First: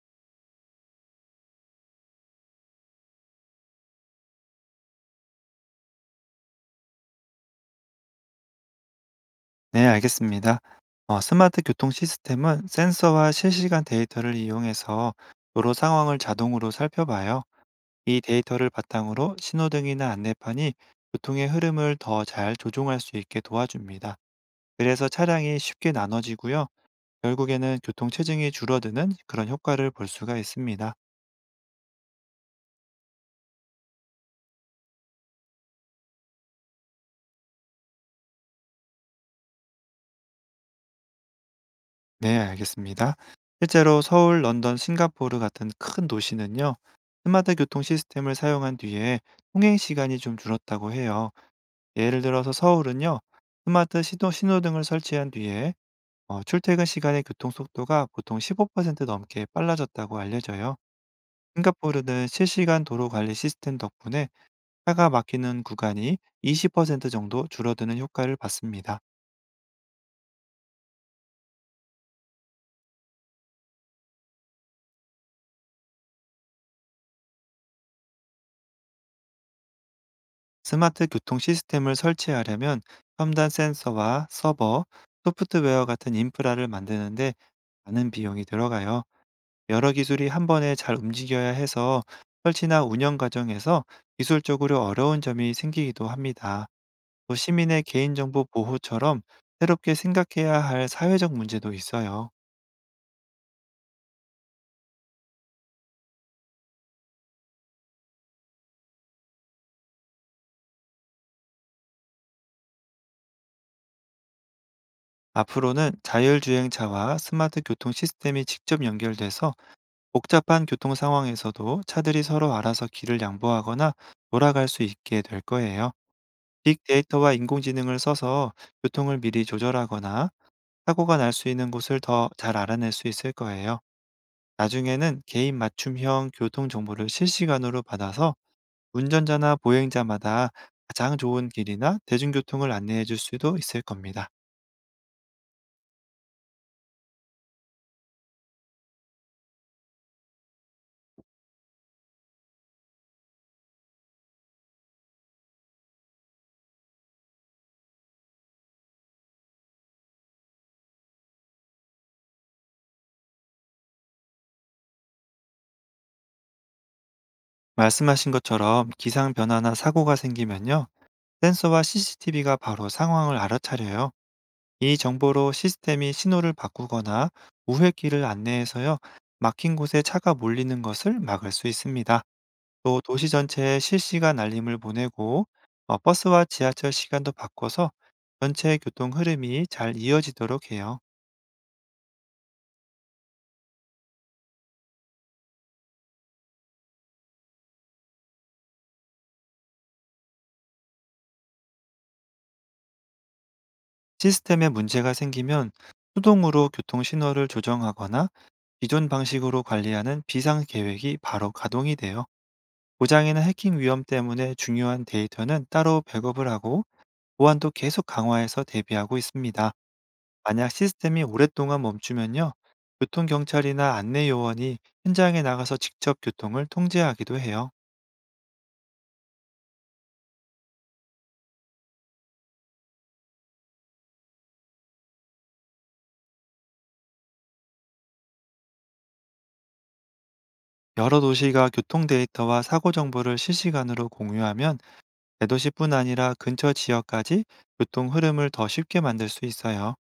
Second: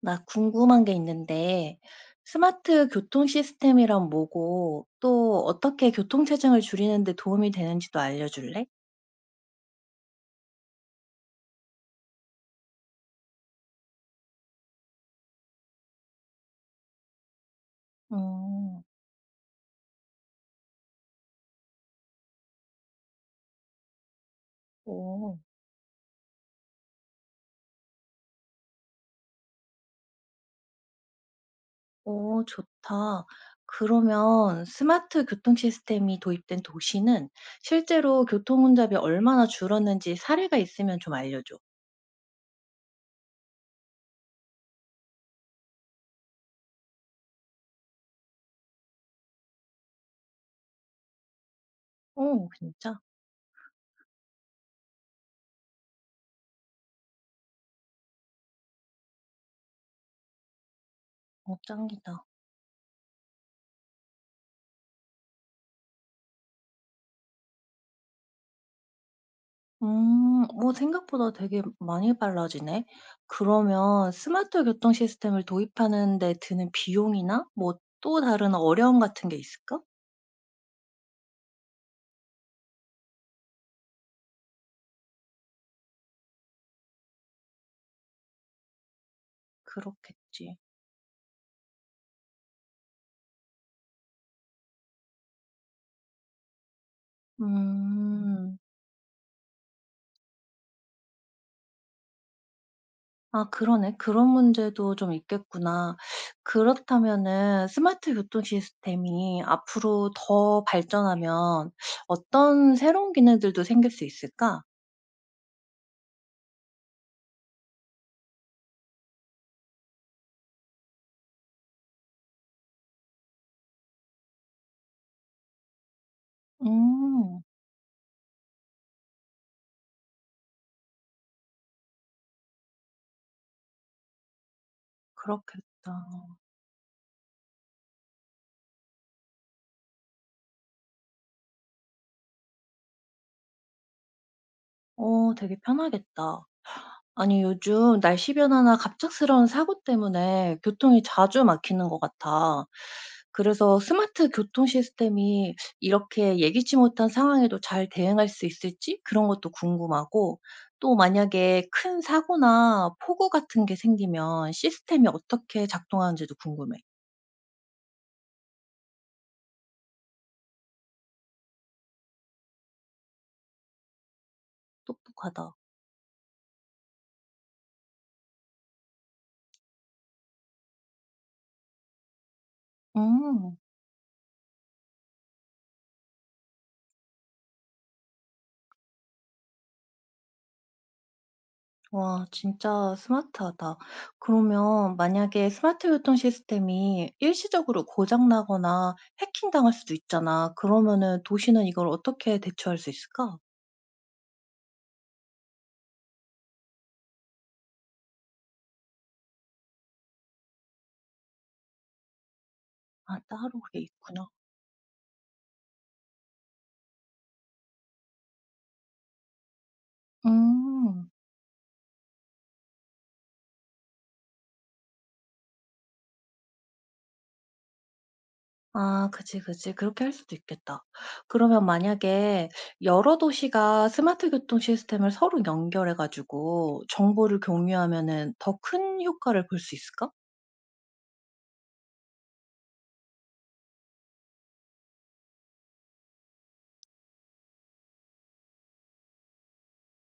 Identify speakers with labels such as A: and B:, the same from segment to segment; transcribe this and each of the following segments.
A: 나 궁금한 게 있는데, 스마트 교통 시스템이란 뭐고, 또 어떻게 교통체증을 줄이는 데 도움이 되는지도 알려줄래?
B: 네, 알겠습니다. 스마트 교통 시스템은 센서와 실시간 데이터를 이용해서 도로 상황을 자동으로 살펴봐요. 이 데이터를
A: 음,
B: 바탕으로 신호등이나 안내판이 교통의 흐름을 더 잘 조종할 수 있게 도와줍니다. 그래서
A: 오,
B: 차량이 쉽게 나눠지고요. 결국에는 교통 체증이 줄어드는 그런 효과를 볼 수가 있습니다.
A: 오, 좋다. 그러면 스마트 교통 시스템이 도입된 도시는 실제로 교통 혼잡이 얼마나 줄었는지 사례가 있으면 좀 알려줘.
B: 네, 알겠습니다. 실제로 서울, 런던, 싱가포르 같은 큰 도시는요. 스마트 교통 시스템을 사용한 뒤에 통행 시간이 좀 줄었다고 해요. 예를
A: 오,
B: 들어서
A: 진짜?
B: 서울은요, 신호등을 설치한 뒤에 출퇴근 시간의 교통 속도가 보통 15% 넘게 빨라졌다고 알려져요.
A: 짱이다.
B: 싱가포르는 실시간 도로 관리 시스템 덕분에 차가 막히는 구간이 20% 정도 줄어드는 효과를 봤습니다.
A: 음. 뭐 생각보다 되게 많이 빨라지네. 그러면 스마트 교통 시스템을 도입하는 데 드는 비용이나 뭐 또 다른 어려움 같은 게 있을까?
B: 스마트 교통 시스템을 설치하려면 첨단 센서와 서버, 소프트웨어 같은 인프라를 만드는데 많은 비용이 들어가요. 여러 기술이 한
A: 그렇겠지.
B: 번에 잘 움직여야 해서 설치나 운영 과정에서 기술적으로 어려운 점이 생기기도 합니다. 또 시민의 개인정보
A: 음.
B: 보호처럼 새롭게 생각해야 할 사회적 문제도 있어요.
A: 아 그러네. 그런 문제도 좀 있겠구나. 그렇다면은 스마트 교통 시스템이 앞으로 더 발전하면 어떤 새로운 기능들도 생길 수 있을까?
B: 앞으로는 자율주행차와 스마트 교통 시스템이 직접 연결돼서 복잡한 교통 상황에서도 차들이 서로 알아서 길을 양보하거나 돌아갈 수 있게 될 거예요. 빅데이터와
A: 음.
B: 인공지능을 써서 교통을 미리 조절하거나 사고가 날 수 있는 곳을 더 잘 알아낼 수 있을 거예요. 나중에는 개인
A: 그렇겠다.
B: 맞춤형 교통 정보를 실시간으로 받아서 운전자나 보행자마다 가장 좋은 길이나 대중교통을 안내해 줄 수도 있을 겁니다.
A: 어 되게 편하겠다. 아니, 요즘 날씨 변화나 갑작스러운 사고 때문에 교통이 자주 막히는 것 같아. 그래서 스마트 교통 시스템이 이렇게 예기치 못한 상황에도 잘 대응할 수 있을지 그런 것도 궁금하고, 또 만약에 큰 사고나 폭우 같은 게 생기면 시스템이 어떻게 작동하는지도 궁금해.
B: 말씀하신 것처럼 기상 변화나 사고가 생기면요. 센서와 CCTV가 바로 상황을 알아차려요. 이 정보로
A: 똑똑하다.
B: 시스템이 신호를 바꾸거나 우회길을 안내해서요, 막힌 곳에 차가 몰리는 것을 막을 수 있습니다. 또 도시
A: 음.
B: 전체에 실시간 알림을 보내고 버스와 지하철 시간도 바꿔서 전체 교통 흐름이 잘 이어지도록 해요.
A: 와 진짜 스마트하다. 그러면 만약에 스마트 교통 시스템이 일시적으로 고장 나거나 해킹당할 수도 있잖아. 그러면은 도시는 이걸 어떻게 대처할 수 있을까?
B: 시스템에 문제가 생기면 수동으로 교통 신호를 조정하거나 기존 방식으로 관리하는 비상 계획이 바로 가동이 돼요.
A: 아
B: 고장이나
A: 따로
B: 해킹
A: 그게
B: 위험
A: 있구나.
B: 때문에 중요한 데이터는 따로 백업을 하고 보안도 계속 강화해서 대비하고 있습니다. 만약
A: 음.
B: 시스템이 오랫동안 멈추면요, 교통경찰이나 안내요원이 현장에 나가서 직접 교통을 통제하기도 해요.
A: 아 그지, 그지. 그렇게 할 수도 있겠다. 그러면 만약에 여러 도시가 스마트 교통 시스템을 서로 연결해 가지고 정보를 공유하면은 더 큰 효과를 볼 수 있을까?
B: 여러 도시가 교통 데이터와 사고 정보를 실시간으로 공유하면 대도시뿐 아니라 근처 지역까지 교통 흐름을 더 쉽게 만들 수 있어요.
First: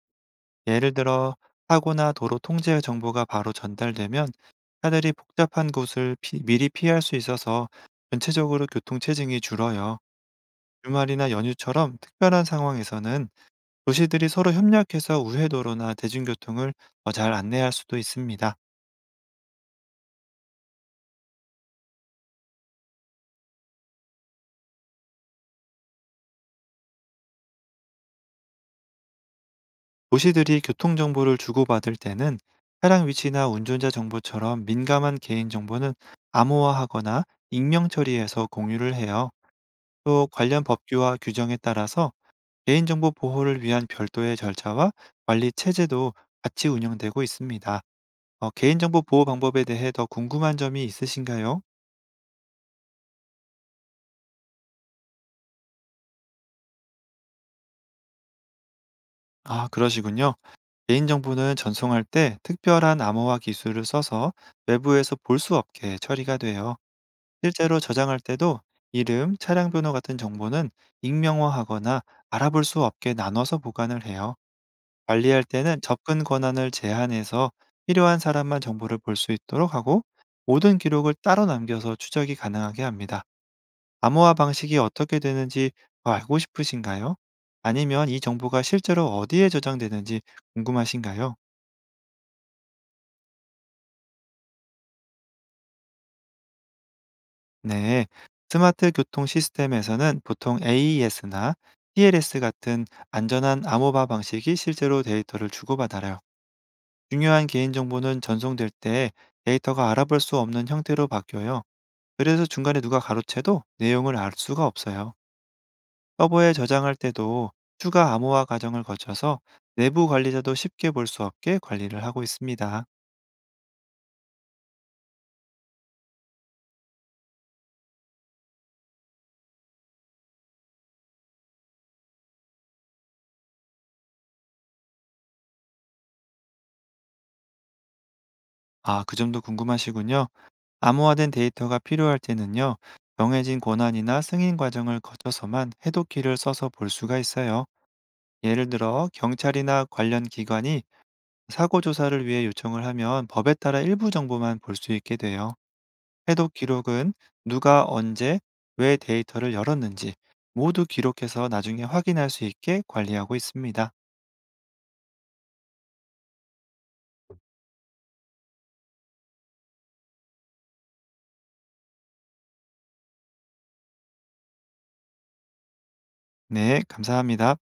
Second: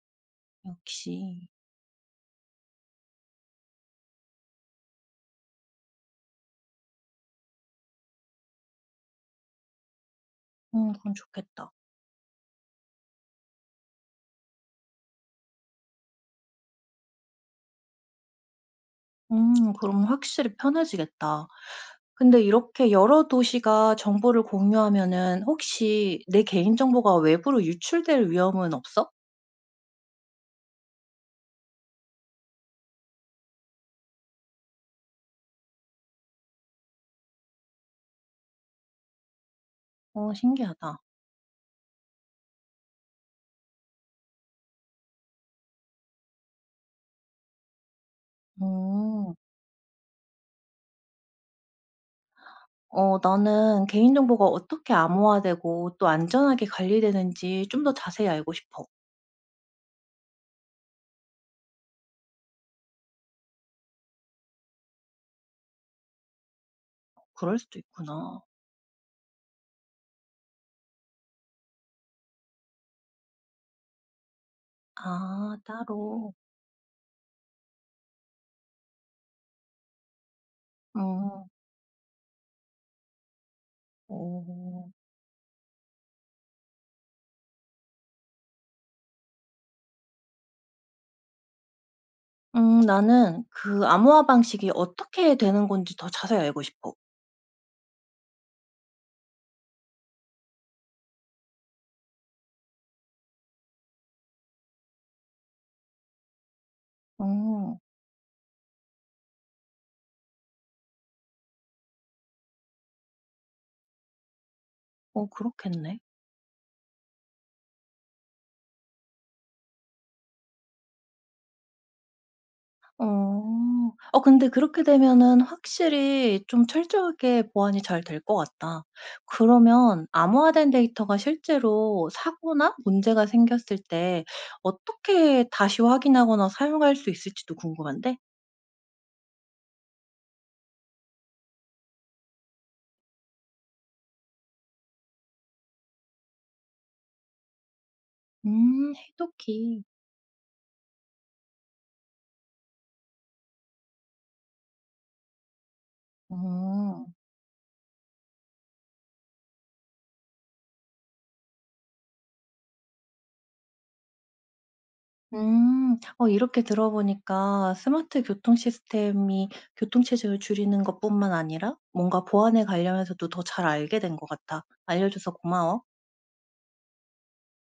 B: 예를 들어,
A: 역시.
B: 사고나 도로 통제 정보가 바로 전달되면 차들이 복잡한 곳을 미리 피할 수 있어서 전체적으로 교통 체증이 줄어요.
A: 그건
B: 주말이나
A: 좋겠다.
B: 연휴처럼 특별한 상황에서는 도시들이 서로 협력해서 우회도로나 대중교통을 더 잘 안내할 수도 있습니다.
A: 그럼 확실히 편해지겠다. 근데 이렇게 여러 도시가 정보를 공유하면은 혹시 내 개인정보가 외부로 유출될 위험은 없어?
B: 도시들이 교통정보를 주고받을 때는 차량 위치나 운전자 정보처럼 민감한 개인정보는 암호화하거나 익명 처리해서 공유를 해요. 또
A: 어
B: 관련
A: 신기하다.
B: 법규와 규정에 따라서 개인정보 보호를 위한 별도의 절차와 관리 체제도 같이 운영되고 있습니다. 개인정보 보호
A: 어.
B: 방법에 대해 더 궁금한 점이 있으신가요?
A: 어 나는 개인정보가 어떻게 암호화되고 또 안전하게 관리되는지 좀 더 자세히 알고 싶어.
B: 아, 그러시군요. 개인정보는 전송할 때 특별한 암호화 기술을 써서 외부에서 볼 수 없게 처리가 돼요.
A: 그럴 수도
B: 실제로 저장할
A: 있구나.
B: 때도 이름, 차량 번호 같은 정보는 익명화하거나 알아볼 수 없게 나눠서 보관을 해요. 관리할
A: 아
B: 때는 접근
A: 따로.
B: 권한을 제한해서 필요한 사람만 정보를 볼 수 있도록 하고 모든 기록을
A: 음.
B: 따로 남겨서 추적이 가능하게 합니다. 암호화 방식이
A: 오.
B: 어떻게 되는지 더 알고 싶으신가요? 아니면 이 정보가 실제로 어디에 저장되는지 궁금하신가요?
A: 나는 그 암호화 방식이 어떻게 되는 건지 더 자세히 알고 싶어.
B: 네, 스마트 교통 시스템에서는 보통 AES나 TLS 같은 안전한 암호화 방식이 실제로 데이터를 주고받아요. 중요한
A: 어.
B: 개인정보는 전송될 때 데이터가 알아볼 수 없는 형태로 바뀌어요. 그래서 중간에 누가 가로채도 내용을 알 수가 없어요.
A: 어 그렇겠네.
B: 서버에 저장할 때도 추가 암호화 과정을 거쳐서 내부 관리자도 쉽게 볼 수 없게 관리를 하고 있습니다.
A: 어. 어 근데 그렇게 되면은 확실히 좀 철저하게 보안이 잘 될 것 같다. 그러면 암호화된 데이터가 실제로 사고나 문제가 생겼을 때 어떻게 다시 확인하거나 사용할 수 있을지도 궁금한데?
B: 아, 그 점도 궁금하시군요. 암호화된 데이터가 필요할 때는요, 정해진 권한이나 승인 과정을 거쳐서만 해독키를 써서 볼 수가 있어요. 예를 들어,
A: 해독기.
B: 경찰이나 관련 기관이 사고 조사를 위해 요청을 하면 법에 따라 일부 정보만 볼 수 있게 돼요. 해독
A: 어.
B: 기록은 누가 언제, 왜 데이터를 열었는지 모두 기록해서 나중에 확인할 수 있게 관리하고 있습니다.
A: 음. 어 이렇게 들어보니까 스마트 교통 시스템이 교통 체증을 줄이는 것뿐만 아니라 뭔가 보안에 관련해서도 더 잘 알게 된 것 같아. 알려줘서 고마워.
B: 네, 감사합니다.